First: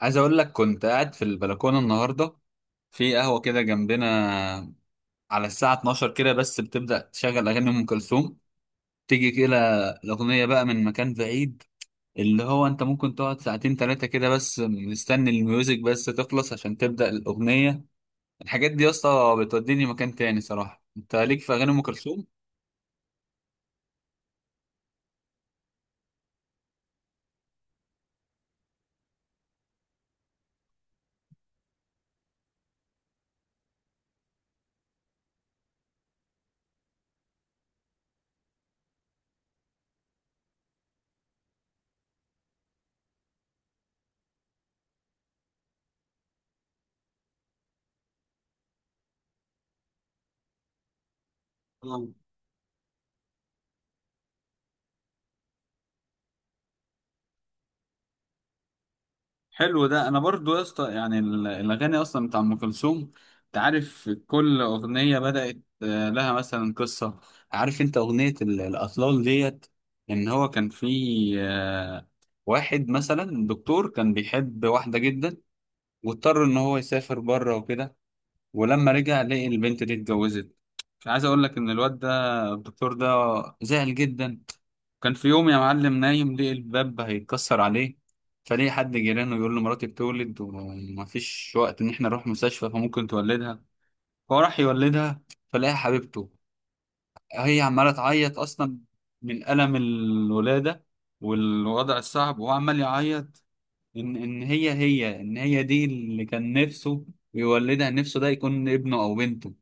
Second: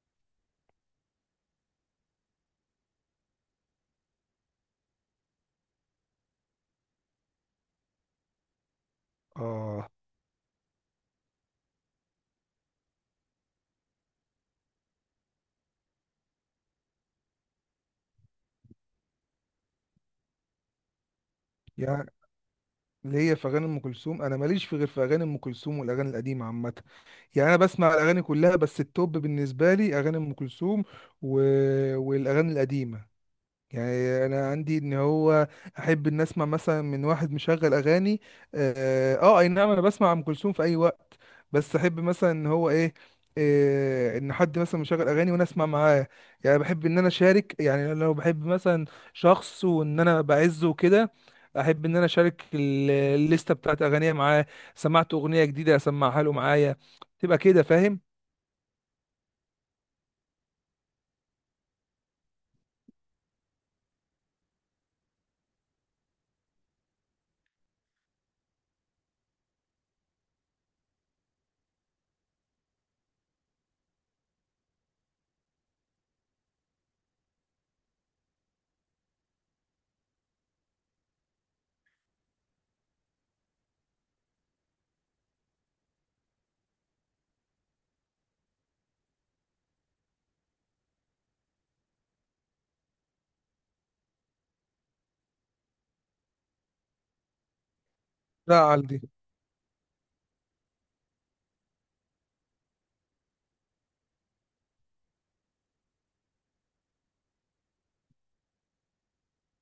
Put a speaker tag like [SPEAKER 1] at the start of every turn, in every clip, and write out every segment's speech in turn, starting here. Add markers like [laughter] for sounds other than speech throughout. [SPEAKER 1] عايز اقول لك، كنت قاعد في البلكونه النهارده في قهوه كده جنبنا، على الساعه 12 كده بس بتبدا تشغل اغاني ام كلثوم، تيجي كده
[SPEAKER 2] اه
[SPEAKER 1] الاغنيه بقى من مكان بعيد. اللي هو انت ممكن تقعد ساعتين ثلاثه كده بس مستني الميوزك بس تخلص عشان تبدا الاغنيه. الحاجات دي يا اسطى بتوديني مكان تاني صراحه، انت ليك في اغاني ام
[SPEAKER 2] يعني
[SPEAKER 1] كلثوم؟
[SPEAKER 2] ليا في اغاني ام كلثوم. انا ماليش في غير في اغاني ام كلثوم والاغاني القديمه عامه. يعني انا بسمع الاغاني كلها، بس التوب بالنسبه لي اغاني ام كلثوم و... والاغاني القديمه. يعني انا عندي ان هو احب ان اسمع مثلا من واحد مشغل اغاني. اي نعم، انا بسمع ام كلثوم في اي وقت. بس احب مثلا ان هو إيه ان حد مثلا مشغل اغاني وانا اسمع معاه. يعني بحب ان انا اشارك، يعني لو بحب مثلا شخص وان انا بعزه وكده، احب ان انا اشارك الليسته بتاعت اغانيه معاه. سمعت اغنيه جديده اسمعها له معايا، تبقى كده فاهم.
[SPEAKER 1] حلو ده، انا برضو يا اسطى يعني الاغاني اصلا بتاع ام كلثوم، انت عارف كل اغنيه بدات لها مثلا قصه. عارف انت اغنيه الاطلال ديت، ان هو كان في آه، واحد مثلا دكتور كان بيحب واحده جدا، واضطر ان هو يسافر بره وكده، ولما رجع لقي البنت دي اتجوزت. عايز اقول لك ان الواد ده، الدكتور ده، زعل جدا. كان في يوم يا معلم نايم لقي الباب هيتكسر عليه، فليه حد جيرانه يقول له مراتي بتولد ومفيش وقت ان احنا نروح مستشفى فممكن تولدها، فهو راح يولدها. فلاقي حبيبته هي عماله تعيط اصلا
[SPEAKER 2] ده
[SPEAKER 1] من الم الولاده والوضع الصعب، وهو عمال يعيط ان هي دي اللي كان نفسه يولدها، نفسه ده يكون ابنه او بنته.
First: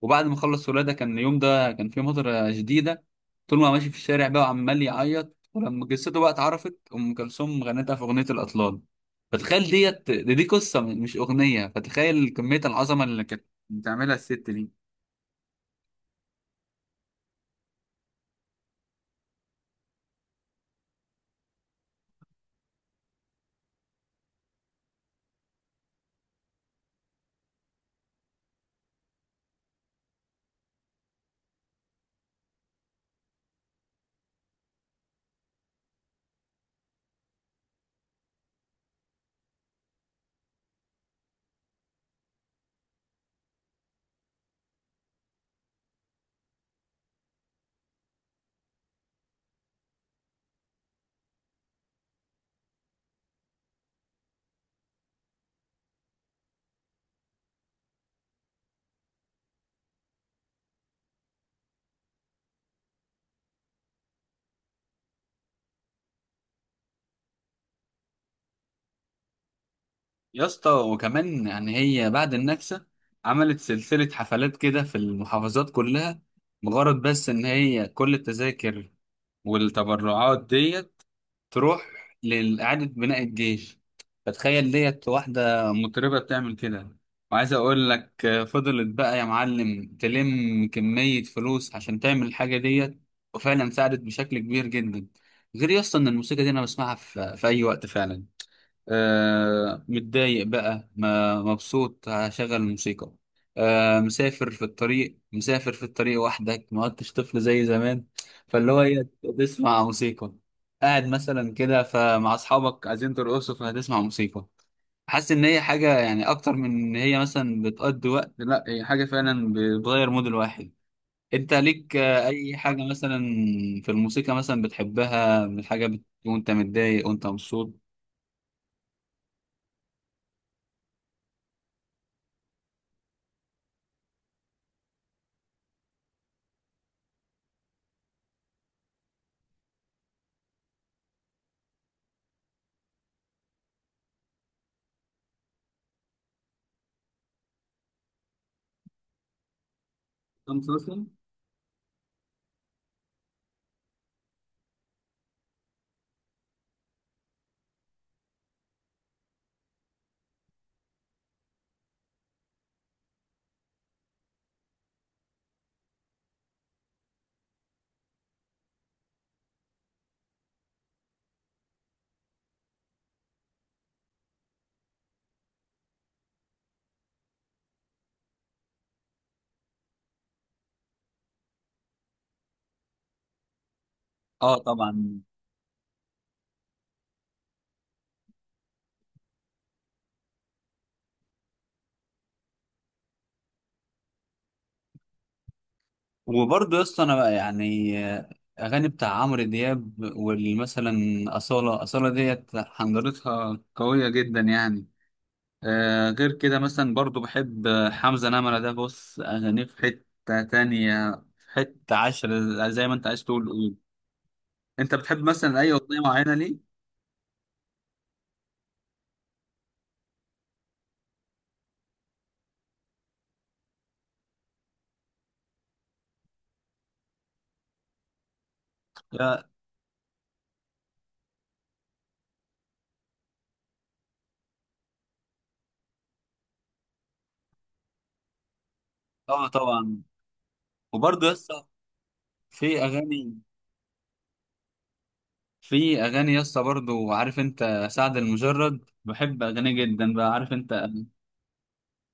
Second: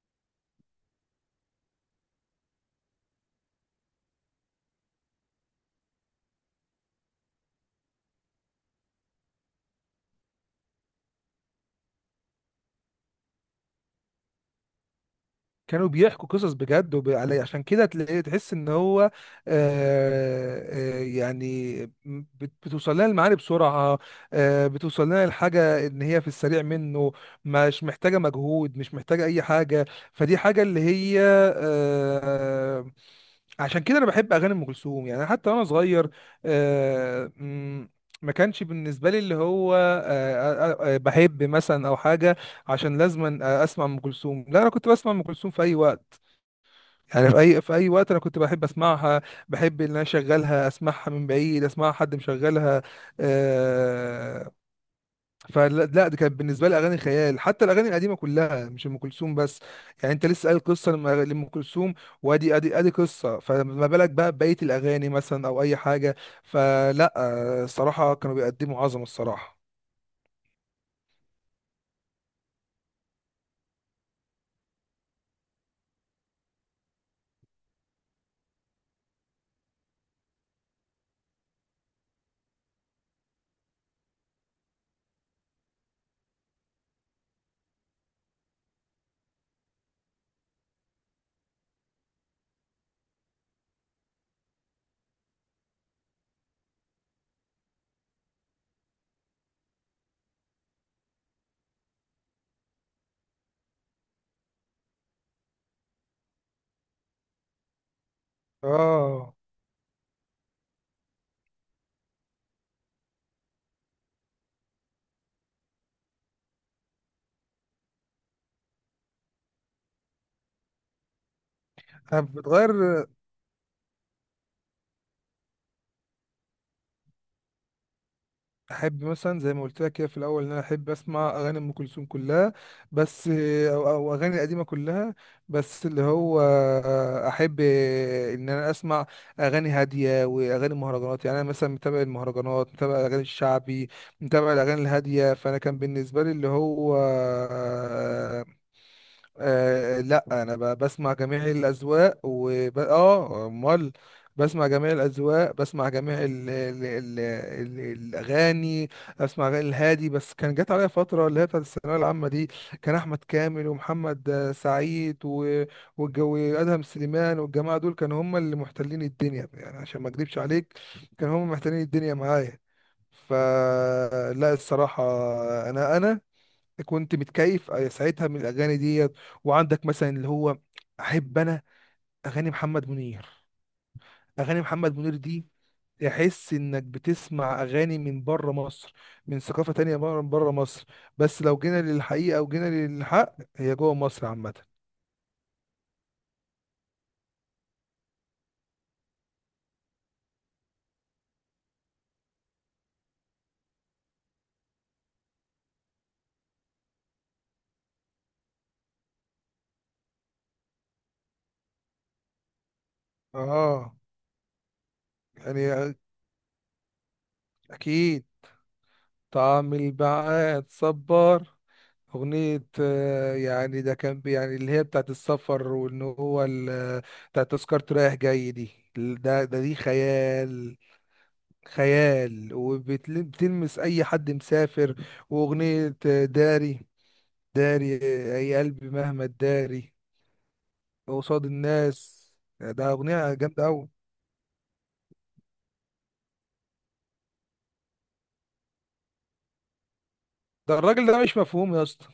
[SPEAKER 1] وبعد ما خلص ولاده كان اليوم ده كان فيه مطره شديده، طول ما هو ماشي في الشارع بقى وعمال يعيط، ولما جثته بقى اتعرفت ام كلثوم غنتها في اغنيه الاطلال. فتخيل ديت، دي قصه مش اغنيه، فتخيل كميه العظمه اللي كانت بتعملها الست دي.
[SPEAKER 2] كانوا بيحكوا قصص بجد علي، عشان كده تلاقي تحس ان هو آه آه يعني بتوصل لنا المعاني بسرعة. آه، بتوصل لنا الحاجة ان هي في السريع منه، مش محتاجة مجهود مش محتاجة اي حاجة. فدي حاجة اللي هي آه عشان كده انا بحب اغاني ام كلثوم، يعني حتى وانا صغير. آه م- ما كانش بالنسبة لي اللي هو بحب مثلا أو حاجة عشان لازما اسمع ام كلثوم. لا، انا كنت بسمع ام كلثوم في اي وقت. يعني في اي في اي وقت انا كنت بحب اسمعها. بحب ان انا اشغلها، اسمعها من بعيد، اسمعها حد مشغلها. آه فلا لا، دي كانت بالنسبه لي اغاني خيال. حتى الاغاني القديمه كلها، مش ام كلثوم بس. يعني انت لسه قايل قصه لام كلثوم، وادي ادي ادي قصه، فما بالك بقى بقيه الاغاني مثلا او اي حاجه. فلا الصراحه كانوا بيقدموا عظمه الصراحه.
[SPEAKER 1] يا اسطى وكمان يعني هي بعد النكسه عملت سلسله حفلات كده في المحافظات كلها، مجرد بس ان هي كل التذاكر والتبرعات ديت تروح لإعادة بناء الجيش. فتخيل ديت، واحدة مطربة بتعمل كده، وعايز أقول لك فضلت بقى يا معلم تلم كمية فلوس عشان تعمل الحاجة ديت، وفعلا ساعدت بشكل كبير جدا. غير يسطا إن الموسيقى دي أنا بسمعها في أي وقت فعلا. متضايق بقى ما مبسوط هشغل الموسيقى. مسافر في الطريق، مسافر في الطريق وحدك، ما عدتش طفل زي زمان. فاللي هو ايه،
[SPEAKER 2] اه،
[SPEAKER 1] تسمع موسيقى. قاعد مثلا كده فمع اصحابك عايزين ترقصوا فهتسمع موسيقى. حاسس ان هي حاجه يعني اكتر من ان هي مثلا بتقضي وقت، لا هي حاجه فعلا بتغير مود الواحد. انت ليك اي
[SPEAKER 2] بتغير.
[SPEAKER 1] حاجه مثلا في الموسيقى مثلا بتحبها من حاجه وانت متضايق وانت مبسوط؟
[SPEAKER 2] احب مثلا زي ما قلت لك كده في الاول ان انا احب اسمع اغاني ام كلثوم كلها، بس أو اغاني قديمه كلها. بس اللي هو احب ان انا اسمع اغاني هاديه واغاني مهرجانات. يعني انا مثلا متابع المهرجانات، متابع الاغاني الشعبي، متابع الاغاني الهاديه. فانا كان بالنسبه لي اللي هو لا، انا
[SPEAKER 1] مسلسل؟
[SPEAKER 2] بسمع جميع الاذواق وب... اه امال بسمع جميع الاذواق، بسمع جميع الاغاني. اسمع أغاني الهادي، بس كان جات عليا فتره اللي هي بتاعت الثانويه العامه دي، كان احمد كامل ومحمد سعيد والجو ادهم سليمان والجماعه دول كانوا هم اللي محتلين الدنيا. يعني عشان ما اكذبش عليك، كانوا هم محتلين الدنيا معايا. فلا الصراحه، انا كنت متكيف ساعتها من الاغاني ديت. وعندك مثلا اللي هو، احب انا اغاني محمد منير.
[SPEAKER 1] اه،
[SPEAKER 2] اغاني محمد منير
[SPEAKER 1] طبعا.
[SPEAKER 2] دي تحس انك بتسمع اغاني من بره مصر، من ثقافة تانية بره مصر. بس لو جينا للحقيقة وجينا للحق، هي جوه مصر عامة.
[SPEAKER 1] وبرضه يا اسطى انا بقى يعني اغاني بتاع عمرو دياب والمثلا اصاله ديت حنجرتها قويه جدا يعني. غير كده مثلا برضه بحب حمزه نمره، ده بص اغانيه في حته تانية، في حته عشرة، زي ما انت عايز تقول قول.
[SPEAKER 2] اه
[SPEAKER 1] انت بتحب مثلا اي
[SPEAKER 2] يعني،
[SPEAKER 1] اغنيه معينه ليه؟
[SPEAKER 2] اكيد. طعم البعاد صبار، أغنية يعني ده كان اللي هي بتاعت السفر، وإن هو بتاعت تذكرة رايح جاي دي. ده
[SPEAKER 1] يا-
[SPEAKER 2] ده دي خيال، خيال، وبتلمس أي حد مسافر. وأغنية داري، داري أي قلبي مهما
[SPEAKER 1] اه،
[SPEAKER 2] تداري
[SPEAKER 1] طبعا. وبرضه يا
[SPEAKER 2] قصاد
[SPEAKER 1] اسطى
[SPEAKER 2] الناس،
[SPEAKER 1] في
[SPEAKER 2] ده أغنية
[SPEAKER 1] اغاني
[SPEAKER 2] جامدة أوي.
[SPEAKER 1] في اغاني يا اسطى برضه، عارف انت سعد المجرد؟ بحب اغانيه جدا بقى، عارف انت.
[SPEAKER 2] ده الراجل ده مش مفهوم يا اسطى.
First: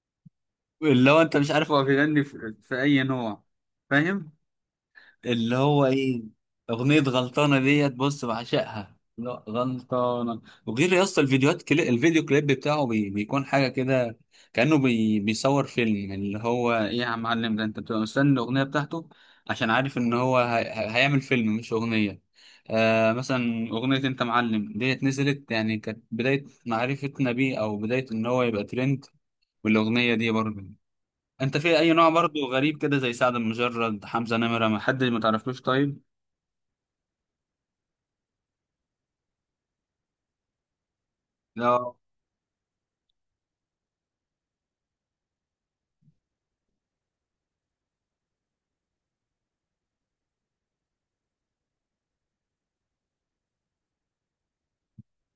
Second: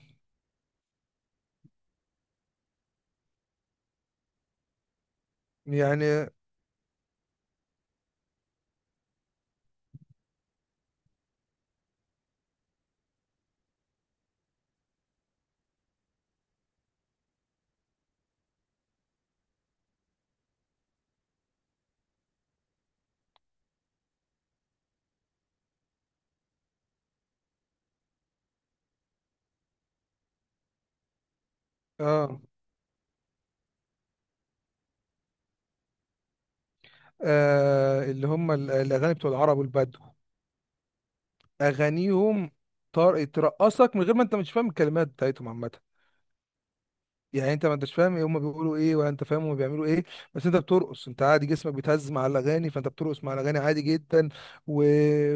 [SPEAKER 1] اللي هو انت مش عارف هو بيغني في اي نوع، فاهم، اللي هو
[SPEAKER 2] يعني
[SPEAKER 1] ايه. اغنية غلطانة ديت بص بعشقها، لا غلطانة، وغير يا اسطى الفيديوهات الفيديو كليب بتاعه بيكون حاجة كده، كأنه بيصور فيلم، يعني اللي هو ايه يا معلم، ده انت بتبقى مستني الأغنية بتاعته عشان عارف ان هو هيعمل فيلم مش أغنية. مثلا أغنية انت معلم ديت نزلت، يعني كانت بداية معرفتنا بيه او بداية ان هو يبقى ترند، والأغنية دي برضه، انت في اي نوع؟ برضو
[SPEAKER 2] آه,
[SPEAKER 1] غريب كده زي سعد المجرد، حمزة نمرة، ما حد ما تعرفلوش طيب.
[SPEAKER 2] اللي هم الأغاني بتوع العرب والبدو،
[SPEAKER 1] لا.
[SPEAKER 2] اغانيهم طار ترقصك من غير ما انت مش فاهم الكلمات بتاعتهم عامه. يعني انت ما انتش فاهم ايه هم بيقولوا ايه ولا انت فاهم هم بيعملوا ايه، بس انت بترقص، انت عادي جسمك بيتهز مع الاغاني، فانت بترقص مع الاغاني عادي جدا. و...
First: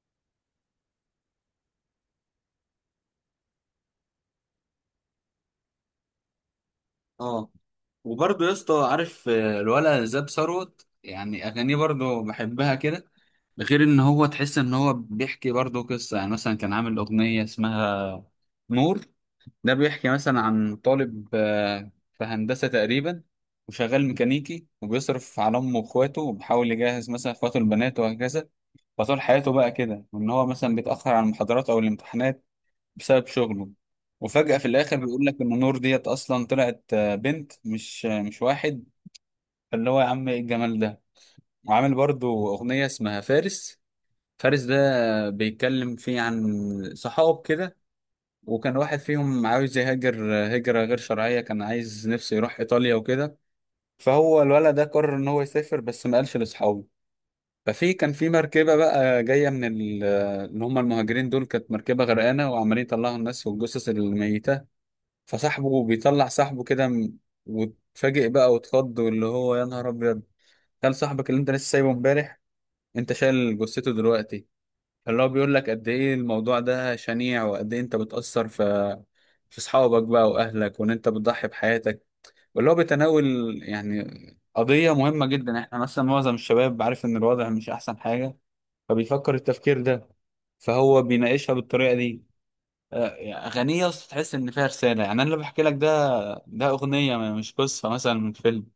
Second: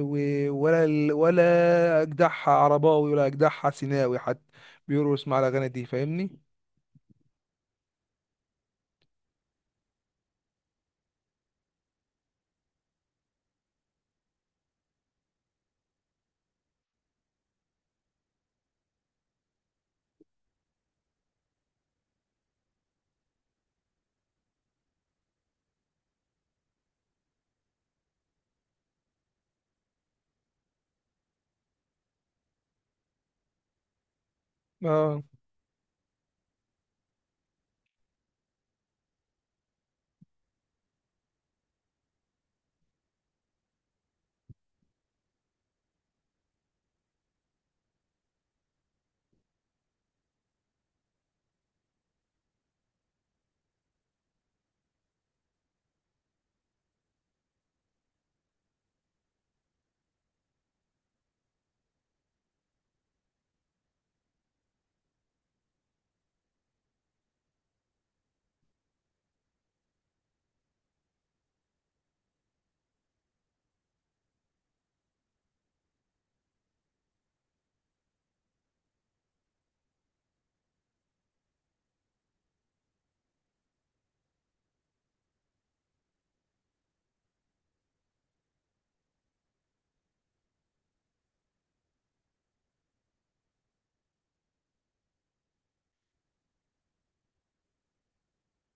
[SPEAKER 2] و... ولا اجدعها عرباوي ولا اجدعها سيناوي حد بيرقص مع الاغاني دي، فاهمني.
[SPEAKER 1] اه. وبرضو يا اسطى عارف الولا زاب ثروت، يعني اغانيه برضو بحبها كده، ده غير ان هو تحس ان هو بيحكي برضو قصة، يعني مثلا كان عامل اغنية اسمها نور. ده بيحكي مثلا عن طالب في هندسة تقريبا، وشغال ميكانيكي وبيصرف على امه واخواته وبيحاول يجهز مثلا اخواته البنات وهكذا. فطول حياته بقى كده وان هو مثلا بيتاخر على المحاضرات او الامتحانات بسبب شغله. وفجأة في الآخر
[SPEAKER 2] اه
[SPEAKER 1] بيقول لك إن نور ديت أصلا طلعت بنت مش مش واحد. فاللي هو يا عم إيه الجمال ده. وعامل برضو أغنية اسمها فارس، فارس ده بيتكلم فيه عن صحاب كده، وكان واحد فيهم عاوز يهاجر هجرة غير شرعية، كان عايز نفسه يروح إيطاليا وكده. فهو الولد ده قرر إن هو يسافر بس ما قالش لأصحابه. كان في مركبة بقى جاية من اللي هم المهاجرين دول، كانت مركبة غرقانة وعمالين يطلعوا الناس والجثث الميتة. فصاحبه بيطلع صاحبه كده وتفاجئ بقى وتخض، واللي هو يا نهار ابيض. قال صاحبك اللي انت لسه سايبه امبارح، انت شايل جثته دلوقتي. اللي هو بيقول لك قد ايه الموضوع ده شنيع، وقد ايه انت بتأثر في اصحابك بقى واهلك، وان انت بتضحي بحياتك. واللي هو بيتناول يعني قضية مهمة جدا، احنا مثلا معظم الشباب عارف ان الوضع مش احسن حاجة، فبيفكر التفكير ده، فهو بيناقشها بالطريقة دي. آه، أغنية أصلا تحس إن فيها رسالة، يعني أنا اللي بحكي لك ده، ده أغنية مش قصة مثلا من فيلم،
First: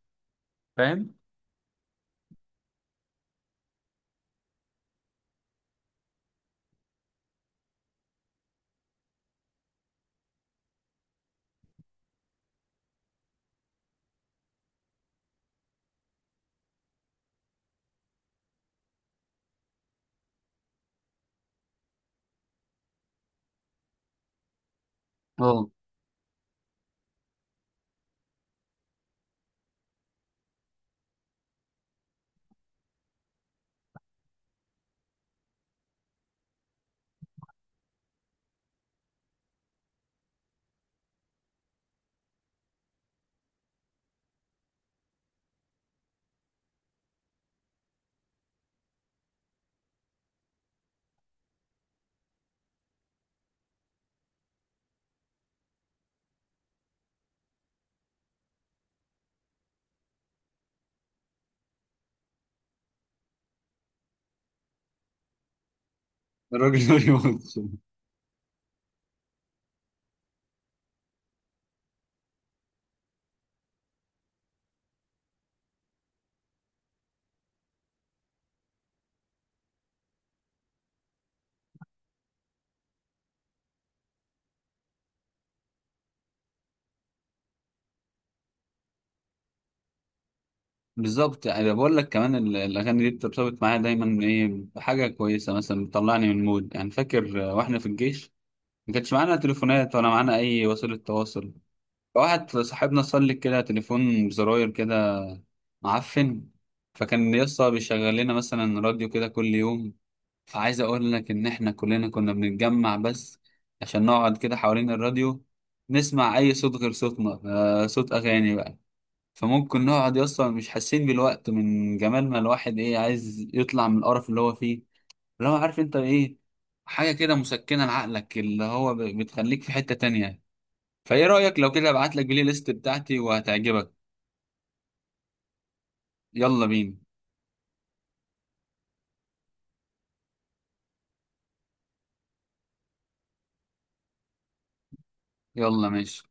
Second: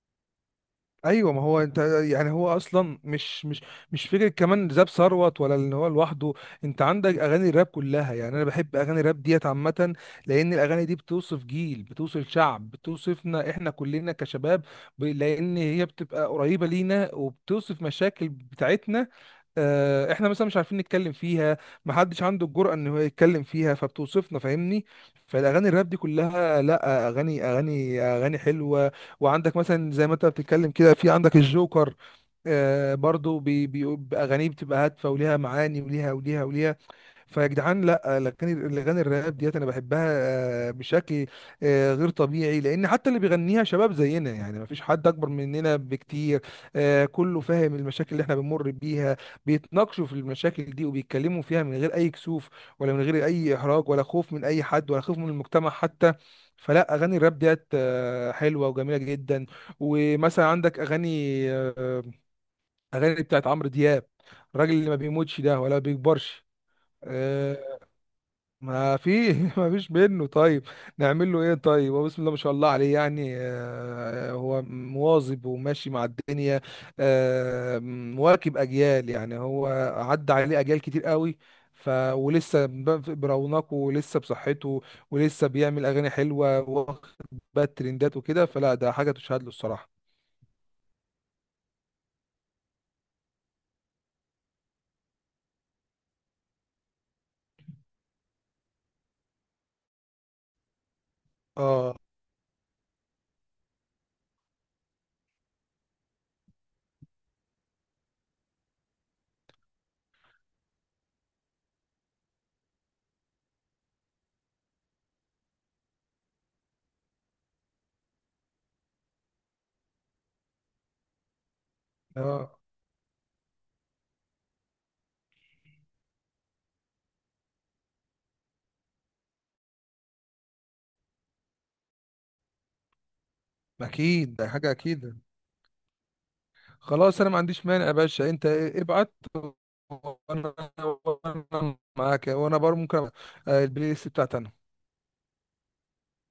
[SPEAKER 1] فاهم.
[SPEAKER 2] ايوه، ما هو انت يعني هو اصلا مش فكره كمان زاب ثروت ولا ان هو لوحده. انت عندك اغاني الراب كلها، يعني انا بحب اغاني الراب ديت عامه، لان الاغاني دي بتوصف جيل، بتوصف شعب، بتوصفنا احنا كلنا كشباب. لان هي بتبقى قريبه لينا وبتوصف مشاكل بتاعتنا احنا مثلا مش عارفين نتكلم فيها، محدش عنده الجرأة ان هو يتكلم فيها، فبتوصفنا فاهمني. فالاغاني
[SPEAKER 1] اه،
[SPEAKER 2] الراب دي كلها، لا اغاني، اغاني حلوة. وعندك مثلا زي ما انت بتتكلم كده، في عندك الجوكر، آه، برضو بأغانيه بتبقى هادفة وليها معاني وليها. فيا جدعان لا، الاغاني الراب ديت انا بحبها بشكل غير طبيعي، لان حتى اللي بيغنيها شباب زينا، يعني ما فيش حد اكبر مننا بكتير. كله فاهم المشاكل اللي احنا بنمر بيها، بيتناقشوا في المشاكل دي وبيتكلموا فيها من غير اي كسوف ولا من غير اي احراج، ولا خوف من اي حد ولا خوف من المجتمع حتى. فلا اغاني الراب ديت حلوه وجميله جدا. ومثلا عندك اغاني آه، اغاني بتاعت عمرو دياب، الراجل اللي ما بيموتش ده ولا بيكبرش.
[SPEAKER 1] الراجل [laughs] ما بيموتش.
[SPEAKER 2] آه، ما في [laughs] ما فيش منه. طيب نعمل له ايه؟ طيب هو بسم الله ما شاء الله عليه، يعني هو مواظب وماشي مع الدنيا، مواكب اجيال. يعني هو عدى عليه اجيال كتير قوي، ف ولسه برونقه ولسه بصحته ولسه بيعمل اغاني حلوه، واخد بقى الترندات وكده. فلا ده حاجه تشهد له الصراحه.
[SPEAKER 1] بالظبط، انا بقول لك كمان الاغاني دي بترتبط معايا دايما ايه، بحاجه كويسه مثلا بتطلعني من مود، يعني فاكر واحنا في الجيش ما كانش معانا تليفونات ولا معانا اي وسيله تواصل.
[SPEAKER 2] اه
[SPEAKER 1] فواحد صاحبنا صلك كده تليفون بزراير كده معفن، فكان يسطا بيشغل لنا مثلا راديو كده كل يوم. فعايز اقول لك ان احنا كلنا كنا بنتجمع بس عشان نقعد كده حوالين الراديو، نسمع اي صوت غير صوتنا، صوت اغاني بقى. فممكن نقعد اصلا مش حاسين بالوقت من جمال، ما
[SPEAKER 2] اه
[SPEAKER 1] الواحد ايه عايز يطلع من القرف اللي هو فيه، اللي هو عارف انت ايه، حاجة كده مسكنة لعقلك اللي هو بتخليك في حتة تانية. فايه رأيك لو كده ابعت لك البلاي ليست بتاعتي وهتعجبك؟
[SPEAKER 2] اكيد، ده حاجه اكيد.
[SPEAKER 1] يلا بينا.
[SPEAKER 2] خلاص انا ما عنديش مانع يا باشا، انت ابعت وانا، وأنا معاك، وانا بر ممكن أبقى- آه، البلاي ليست بتاعتي انا.
[SPEAKER 1] يلا، ماشي.